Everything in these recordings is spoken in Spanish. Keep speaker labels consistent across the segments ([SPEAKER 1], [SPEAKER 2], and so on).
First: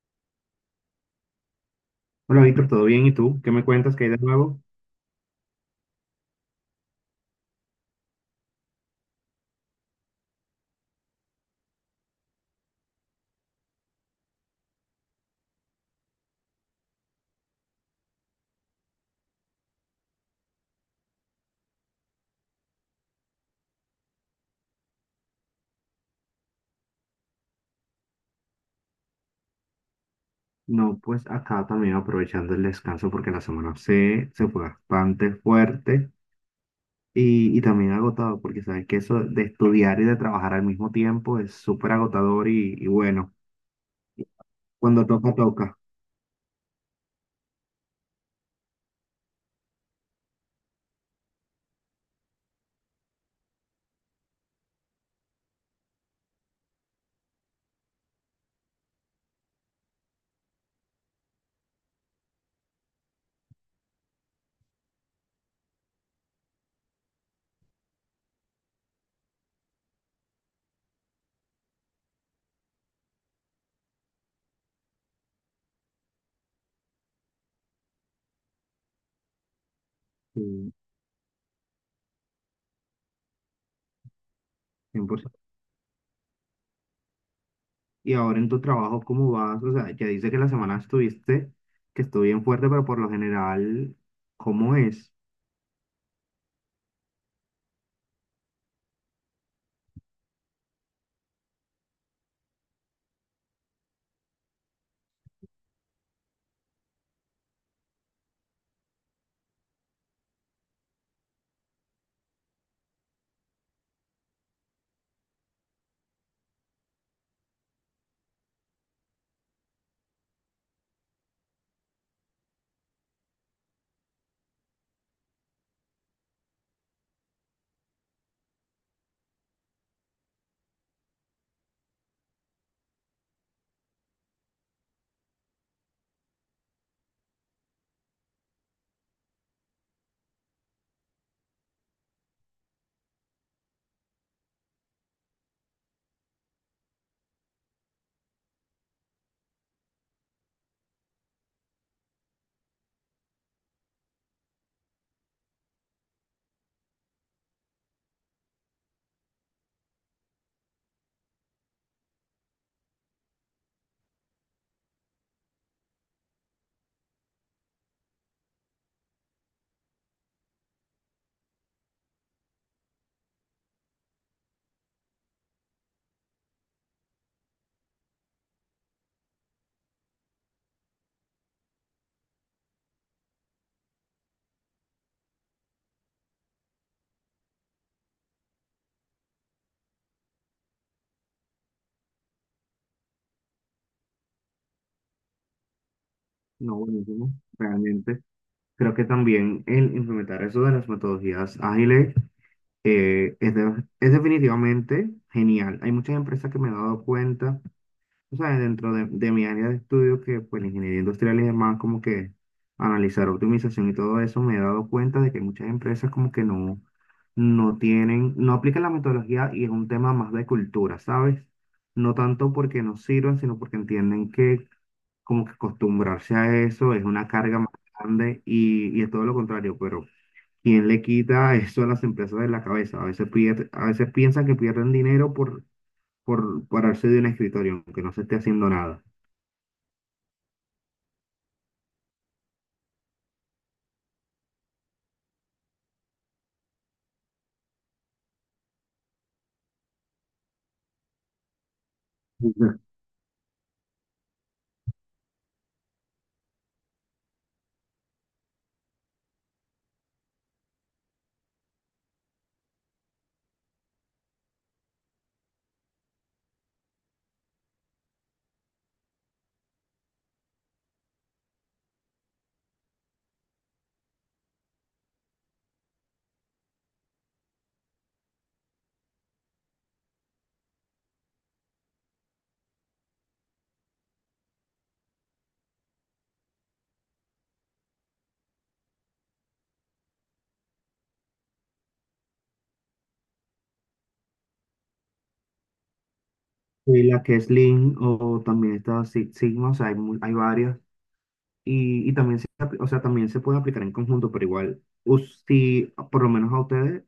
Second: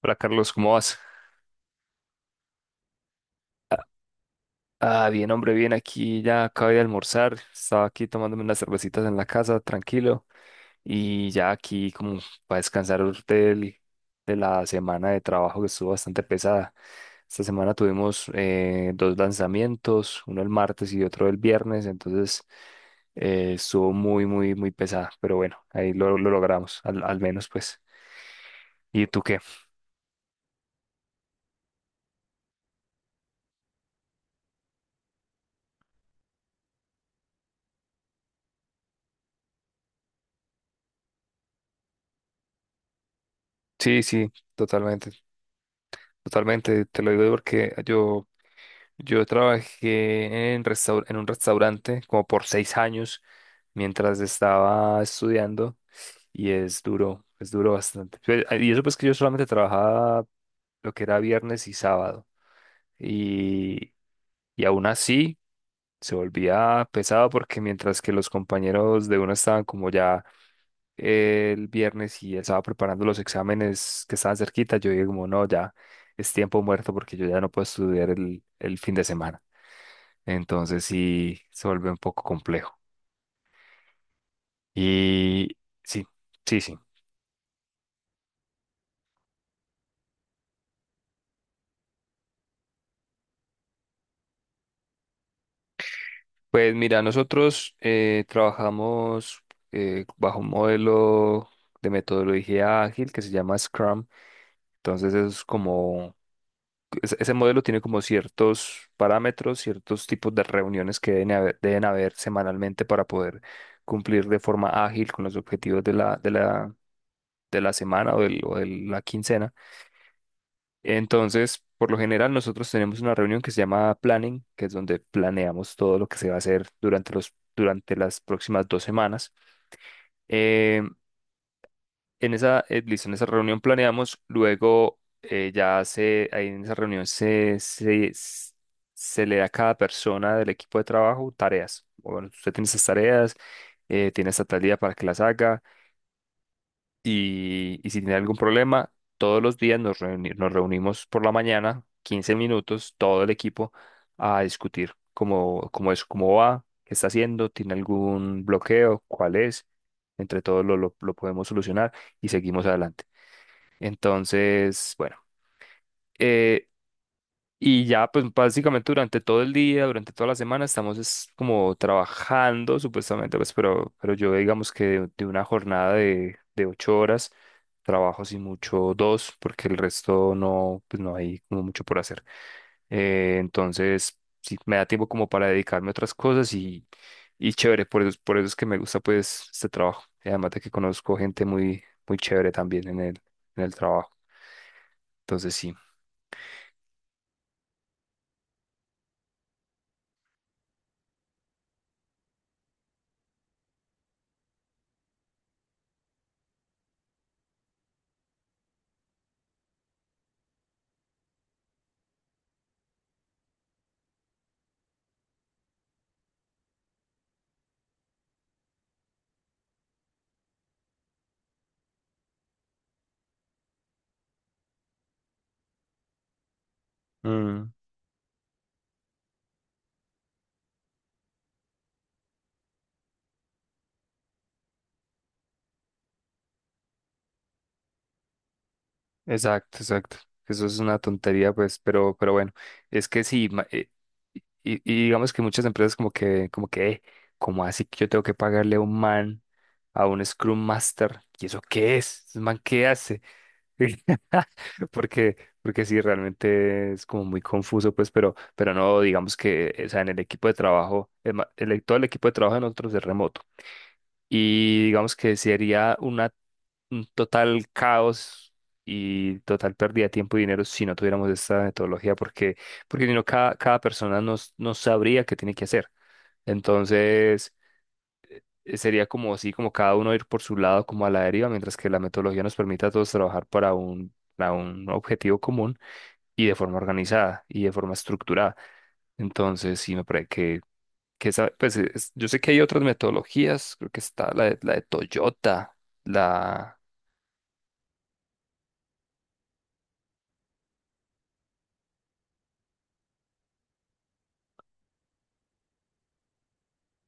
[SPEAKER 1] Hola Carlos, ¿cómo vas?
[SPEAKER 2] Hola Víctor, ¿todo bien? ¿Y tú? ¿Qué me cuentas? ¿Qué hay de nuevo?
[SPEAKER 1] Ah, bien, hombre, bien, aquí ya acabé de almorzar, estaba aquí tomándome unas cervecitas en la casa, tranquilo, y ya aquí como para descansar de la semana de trabajo que estuvo bastante pesada. Esta semana tuvimos dos lanzamientos, uno el martes y otro el viernes, entonces estuvo muy, muy, muy pesada, pero bueno, ahí lo logramos, al menos pues. ¿Y tú qué?
[SPEAKER 2] No, pues acá también aprovechando el descanso porque la semana se fue bastante fuerte y también agotado porque sabes que eso de estudiar y de trabajar al mismo tiempo es súper agotador y bueno,
[SPEAKER 1] Sí, sí,
[SPEAKER 2] cuando
[SPEAKER 1] totalmente,
[SPEAKER 2] toca, toca.
[SPEAKER 1] totalmente, te lo digo Yo trabajé en un restaurante como por 6 años mientras estaba estudiando y es duro bastante. Y eso pues que yo solamente trabajaba lo que era viernes y sábado y, y aún así se volvía pesado porque mientras que los compañeros de uno estaban como ya el viernes y estaba preparando los exámenes que estaban cerquita, yo dije como no, ya es tiempo muerto porque yo ya no puedo estudiar el fin de semana.
[SPEAKER 2] Sí,
[SPEAKER 1] Entonces sí se vuelve un poco complejo.
[SPEAKER 2] 100%.
[SPEAKER 1] Y sí, sí, sí.
[SPEAKER 2] Y ahora en tu trabajo, ¿cómo vas? O sea, ya dice que la semana estuviste, que estuvo bien fuerte, pero por lo general, ¿cómo es?
[SPEAKER 1] Pues mira, nosotros trabajamos bajo un modelo de metodología ágil que se llama Scrum. Entonces es como, ese modelo tiene como ciertos parámetros, ciertos tipos de reuniones que deben haber semanalmente para poder cumplir de forma ágil con los objetivos de la semana o de la quincena. Entonces, por lo general, nosotros tenemos una reunión que se llama planning, que es donde planeamos todo lo que se va a hacer durante las próximas 2 semanas. Eh, Listo, en esa reunión planeamos, luego ahí en esa reunión se le da a cada persona del equipo de trabajo tareas. Bueno, usted tiene esas tareas, tiene esta tal día para que las haga. Y si tiene algún problema, todos los días nos reunimos por la mañana, 15 minutos, todo el equipo, a discutir cómo es, cómo va, qué está haciendo, tiene algún bloqueo, cuál es. Entre todos lo podemos solucionar y seguimos adelante. Entonces, bueno, eh, y ya, pues básicamente durante todo el día, durante toda la semana, estamos es como trabajando supuestamente, pues, pero yo digamos que de una jornada de 8 horas, trabajo sin mucho dos, porque el resto no, pues no hay como mucho por hacer. Entonces, sí, me da tiempo como para dedicarme a otras cosas y chévere, por eso es que me gusta pues este trabajo. Y además de que conozco gente muy, muy chévere también en el trabajo. Entonces, sí.
[SPEAKER 2] No, buenísimo, realmente. Creo que también el implementar eso de las metodologías ágiles es definitivamente genial. Hay muchas empresas que me he dado cuenta, o sea, dentro de mi área de estudio, que pues la ingeniería industrial y demás, como que analizar optimización y todo eso, me he dado cuenta de que muchas empresas como que no, no tienen, no aplican la metodología y es un tema más de cultura, ¿sabes? No tanto porque no sirvan, sino porque entienden que como que acostumbrarse a eso es una carga más
[SPEAKER 1] Mm.
[SPEAKER 2] grande y es todo lo contrario, pero ¿quién le quita eso a las empresas de la cabeza? A veces piensan que pierden dinero por pararse de un escritorio, aunque no se esté haciendo nada.
[SPEAKER 1] Exacto, exacto. Eso es una tontería, pues, pero bueno, es que sí, y digamos que muchas empresas como que, ¿cómo así que yo tengo que pagarle a un Scrum Master? ¿Y eso qué es? ¿Un man
[SPEAKER 2] Ujú.
[SPEAKER 1] qué hace? Porque, porque sí, realmente es como muy confuso, pues, pero no, digamos que, o sea, en el equipo de trabajo, todo el equipo de trabajo de nosotros es remoto y digamos que sería un total caos y total pérdida de tiempo y dinero si no tuviéramos esta metodología, porque si no, cada persona no, no sabría qué tiene que hacer. Entonces, sería como así, como cada uno ir por su lado, como a la deriva, mientras que la metodología nos permite a todos trabajar para un objetivo común y de forma organizada y de forma estructurada. Entonces, sí, me parece que yo sé que hay otras metodologías, creo que está la de Toyota, la...
[SPEAKER 2] Y la que es Lean o también está Six Sigma, o sea, hay, hay varias. Y también o sea, también se puede aplicar en conjunto, pero igual, si por lo menos a ustedes,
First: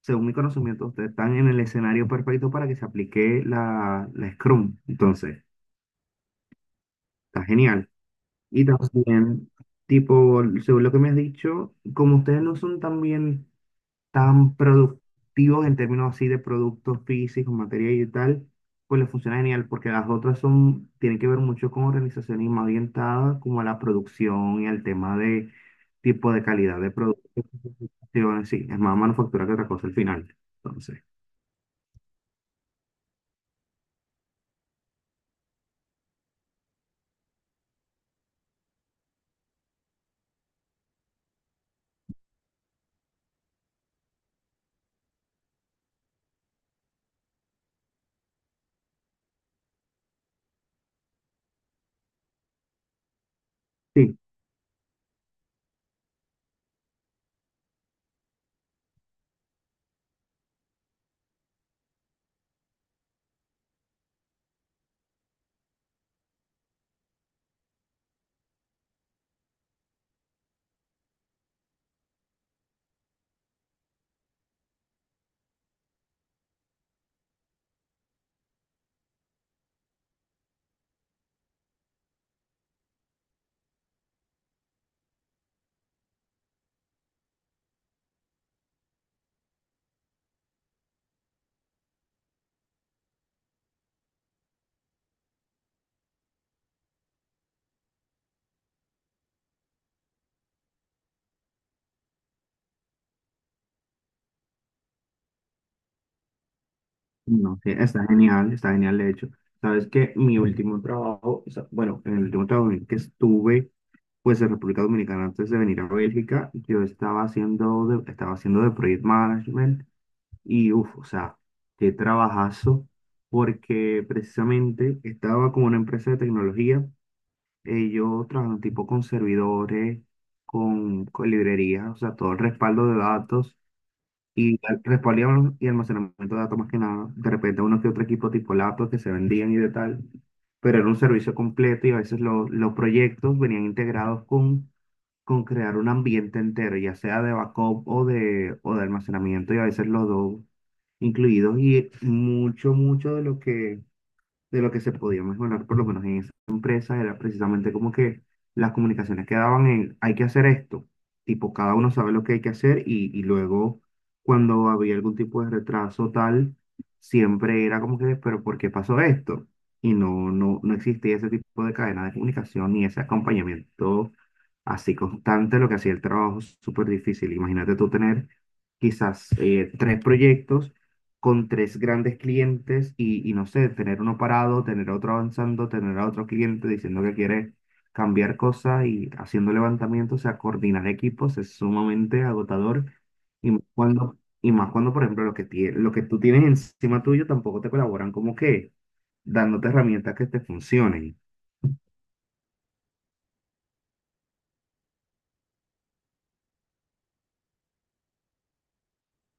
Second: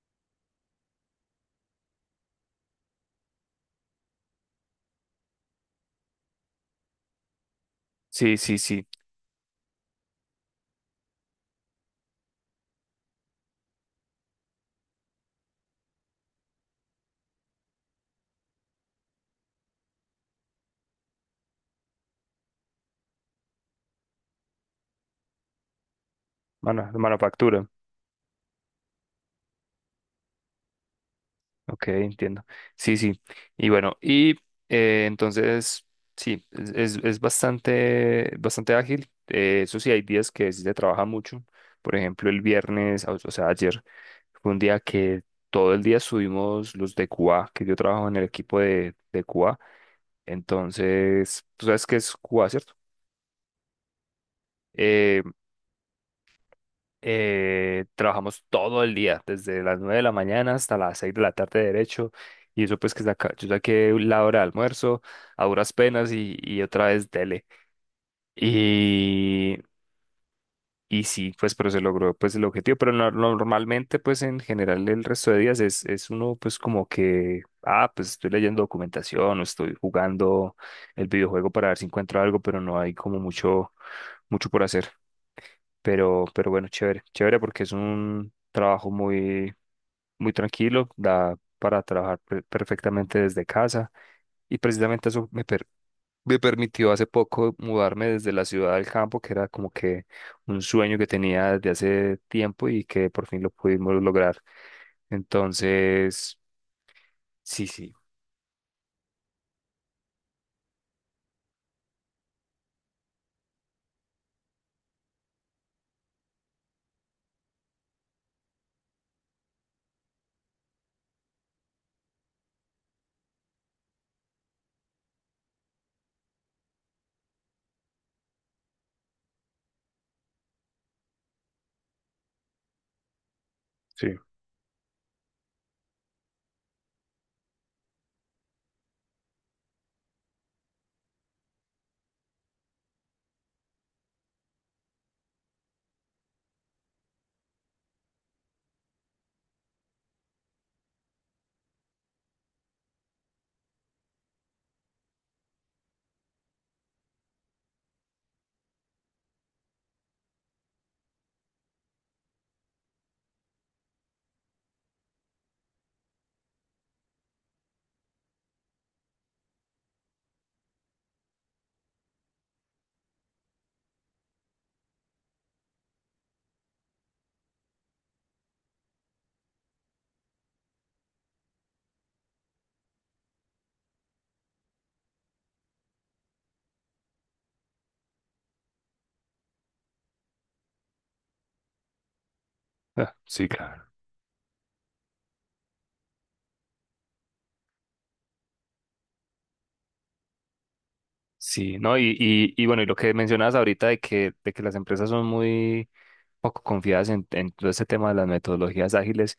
[SPEAKER 2] según mi conocimiento, ustedes están en el escenario perfecto para que se aplique la Scrum. Entonces, está genial.
[SPEAKER 1] Sí, sí,
[SPEAKER 2] Y
[SPEAKER 1] sí,
[SPEAKER 2] también, tipo, según lo que me has dicho, como ustedes no son también tan productivos en términos así de productos físicos, materia y tal, pues les funciona genial porque las otras son, tienen que ver mucho con organizaciones más orientadas como a la producción y al tema de tipo de calidad de productos.
[SPEAKER 1] manufactura,
[SPEAKER 2] Sí, bueno, sí, es más manufactura que otra cosa al final. Entonces.
[SPEAKER 1] ok, entiendo. Sí, sí, y bueno, entonces, sí, es bastante, bastante ágil, eso sí, hay días que sí se trabaja mucho, por ejemplo, el viernes, o sea, ayer fue un día que todo el día subimos los de QA, que yo trabajo en el equipo de QA, entonces, tú sabes qué es QA, ¿cierto?
[SPEAKER 2] Sí.
[SPEAKER 1] Eh, Trabajamos todo el día, desde las 9 de la mañana hasta las 6 de la tarde derecho. Y eso pues que saca, yo saqué la hora de almuerzo a duras penas y otra vez dele. Y, y sí, pues pero se logró pues el objetivo. Pero normalmente pues en general el resto de días es uno pues como que, ah, pues estoy leyendo documentación o estoy jugando el videojuego para ver si encuentro algo, pero no hay como mucho, mucho por hacer. Pero bueno, chévere, chévere porque es un trabajo muy, muy tranquilo, da para trabajar perfectamente desde casa y precisamente eso me permitió hace poco mudarme desde la ciudad al campo, que era como que un sueño que tenía desde hace tiempo y que por fin lo pudimos lograr. Entonces,
[SPEAKER 2] No,
[SPEAKER 1] sí,
[SPEAKER 2] sí,
[SPEAKER 1] sí,
[SPEAKER 2] está genial de hecho. Sabes que mi último trabajo, o sea, bueno, en el último trabajo en el que estuve, pues en República Dominicana antes de venir a Bélgica, yo estaba haciendo estaba haciendo de project management y uff, o sea, qué trabajazo, porque precisamente estaba con una empresa de tecnología, ellos trabajan tipo con servidores, con librerías, o sea, todo el respaldo de datos.
[SPEAKER 1] sí,
[SPEAKER 2] Respaldo y almacenamiento de datos más que nada. De repente uno que otro equipo tipo laptops que se vendían y de tal. Pero era un servicio completo y a veces los proyectos venían integrados con crear un ambiente entero, ya sea de backup o de almacenamiento y a veces los dos incluidos. Y mucho, mucho de lo que se podía mejorar, por lo menos en esa empresa, era precisamente como que las comunicaciones quedaban en, hay que hacer esto, tipo, cada uno sabe lo que hay que hacer y luego cuando había algún tipo de retraso tal, siempre era como que, pero ¿por qué pasó esto? Y no, no, no existía ese tipo de cadena de comunicación ni ese acompañamiento así constante, lo que hacía el trabajo súper difícil. Imagínate tú tener quizás tres proyectos con tres grandes clientes y no sé, tener uno parado, tener otro avanzando, tener a otro cliente diciendo que quiere cambiar cosas y haciendo levantamientos, o sea, coordinar equipos es sumamente agotador
[SPEAKER 1] ah, sí, claro.
[SPEAKER 2] y más cuando por ejemplo, lo que tú tienes encima tuyo tampoco te colaboran como que dándote herramientas que te funcionen.
[SPEAKER 1] Sí, ¿no? Y bueno, y lo que mencionabas ahorita de que las empresas son muy poco confiadas en todo este tema de las metodologías ágiles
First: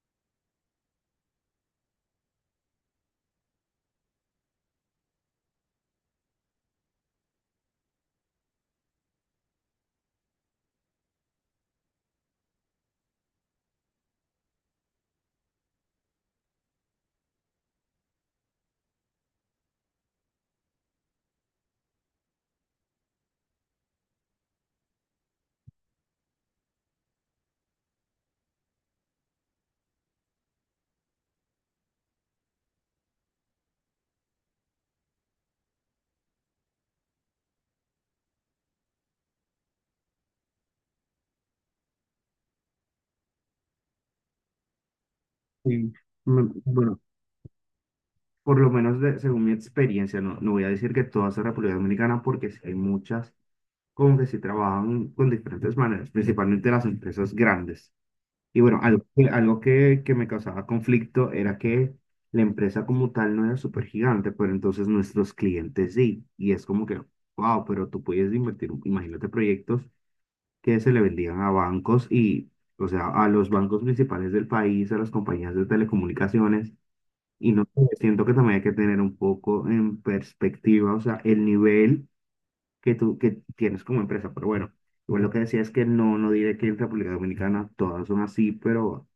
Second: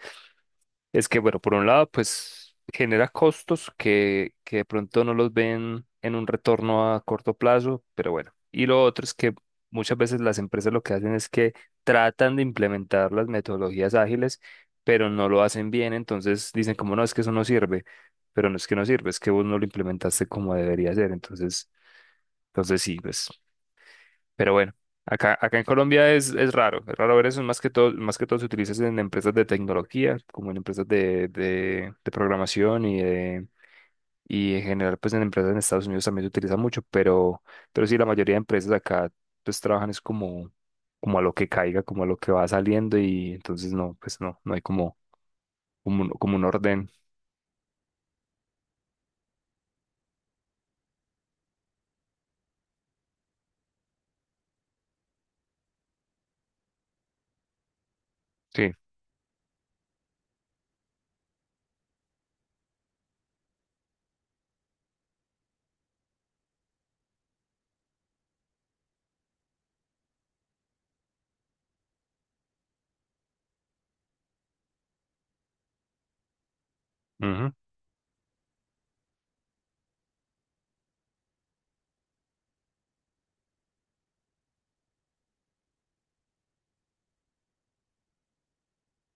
[SPEAKER 1] es que, bueno, por un lado, pues genera costos que de pronto no los ven en un retorno a corto plazo, pero bueno. Y lo otro es que muchas veces las empresas lo que hacen es que tratan de implementar las metodologías ágiles, pero no lo hacen bien, entonces dicen como no, es que eso no sirve, pero no es que no sirve, es que vos no lo implementaste como debería ser, entonces, sí, pues. Pero bueno, acá en Colombia es raro ver eso, más que todo se utiliza en empresas de tecnología, como en empresas de programación y en general pues en empresas en Estados Unidos también se utiliza mucho, pero sí la mayoría de empresas acá pues trabajan es como, a lo que caiga, como a lo que va saliendo y entonces no, pues no hay como,
[SPEAKER 2] Sí.
[SPEAKER 1] como
[SPEAKER 2] Me-
[SPEAKER 1] un orden.
[SPEAKER 2] bueno, por lo menos según mi experiencia, no, no voy a decir que todas en República Dominicana porque sí hay muchas como que sí trabajan con diferentes maneras, principalmente las empresas grandes. Y
[SPEAKER 1] Sí.
[SPEAKER 2] bueno, algo que me causaba conflicto era que la empresa como tal no era súper gigante, pero entonces nuestros clientes sí. Y es como que, wow, pero tú puedes invertir, imagínate proyectos que se le vendían a bancos y, o sea, a los bancos principales del país, a las compañías de telecomunicaciones. Y
[SPEAKER 1] Ujú.
[SPEAKER 2] no sé, siento que también hay que tener un poco en perspectiva, o sea, el nivel que tienes como empresa. Pero bueno, igual lo que decía es que no, no diré que en República Dominicana todas son así, pero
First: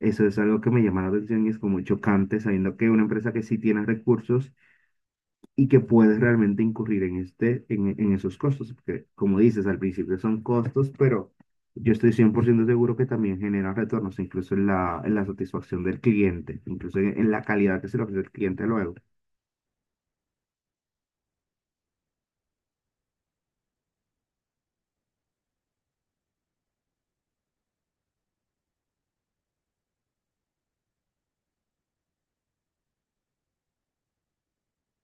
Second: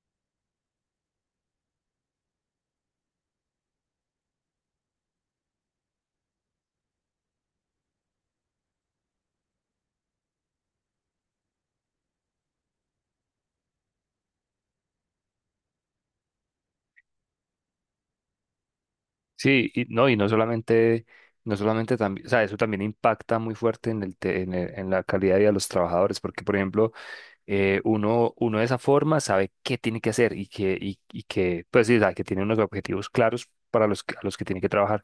[SPEAKER 2] eso es algo que me llama la atención y es como chocante sabiendo que una empresa que sí tiene recursos y que puedes realmente incurrir en, este, en esos costos, porque como dices, al principio son costos, pero... Yo estoy 100% seguro que también genera retornos, incluso en en la satisfacción del cliente, incluso en la calidad que se le ofrece al cliente luego.
[SPEAKER 1] Sí, y no, no solamente también, o sea, eso también impacta muy fuerte en el te- en el- en la calidad de vida de los trabajadores, porque por ejemplo, uno de esa forma sabe qué tiene que hacer y que, pues sí, o sea, que tiene unos objetivos claros a los que tiene que trabajar.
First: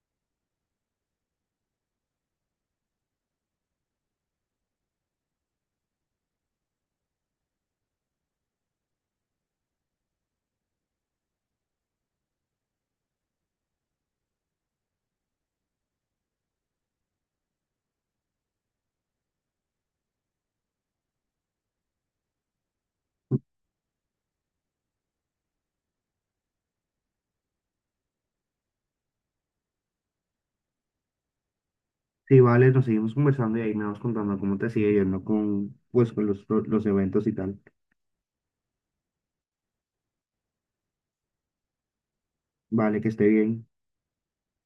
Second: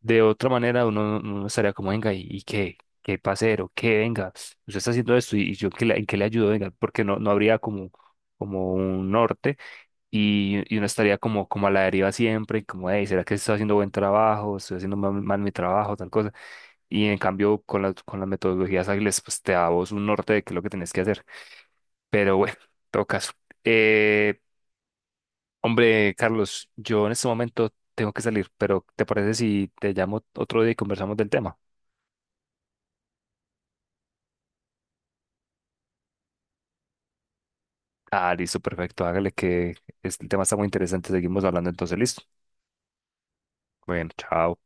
[SPEAKER 1] De otra manera, uno estaría como, venga, y qué, pasero, qué venga, usted está haciendo esto y yo ¿en qué le, ayudo, venga, porque no habría como, un norte y uno estaría como, como a la deriva siempre, y como, hey, ¿será que estoy haciendo buen trabajo? ¿Estoy haciendo mal, mal mi trabajo? Tal cosa. Y en cambio, con con las metodologías ágiles, pues te da a vos un norte de qué es lo que tenés que hacer. Pero bueno, en todo caso. Eh, Hombre, Carlos, yo en este momento tengo que salir, pero ¿te parece si te llamo otro día y conversamos del tema?
[SPEAKER 2] Sí, vale, nos seguimos conversando y ahí me vas contando cómo te sigue yendo con, pues, con los eventos y tal.
[SPEAKER 1] Ah, listo, perfecto. Hágale que este tema está muy interesante. Seguimos hablando entonces, listo.
[SPEAKER 2] Vale, que esté bien.
[SPEAKER 1] Bueno, chao.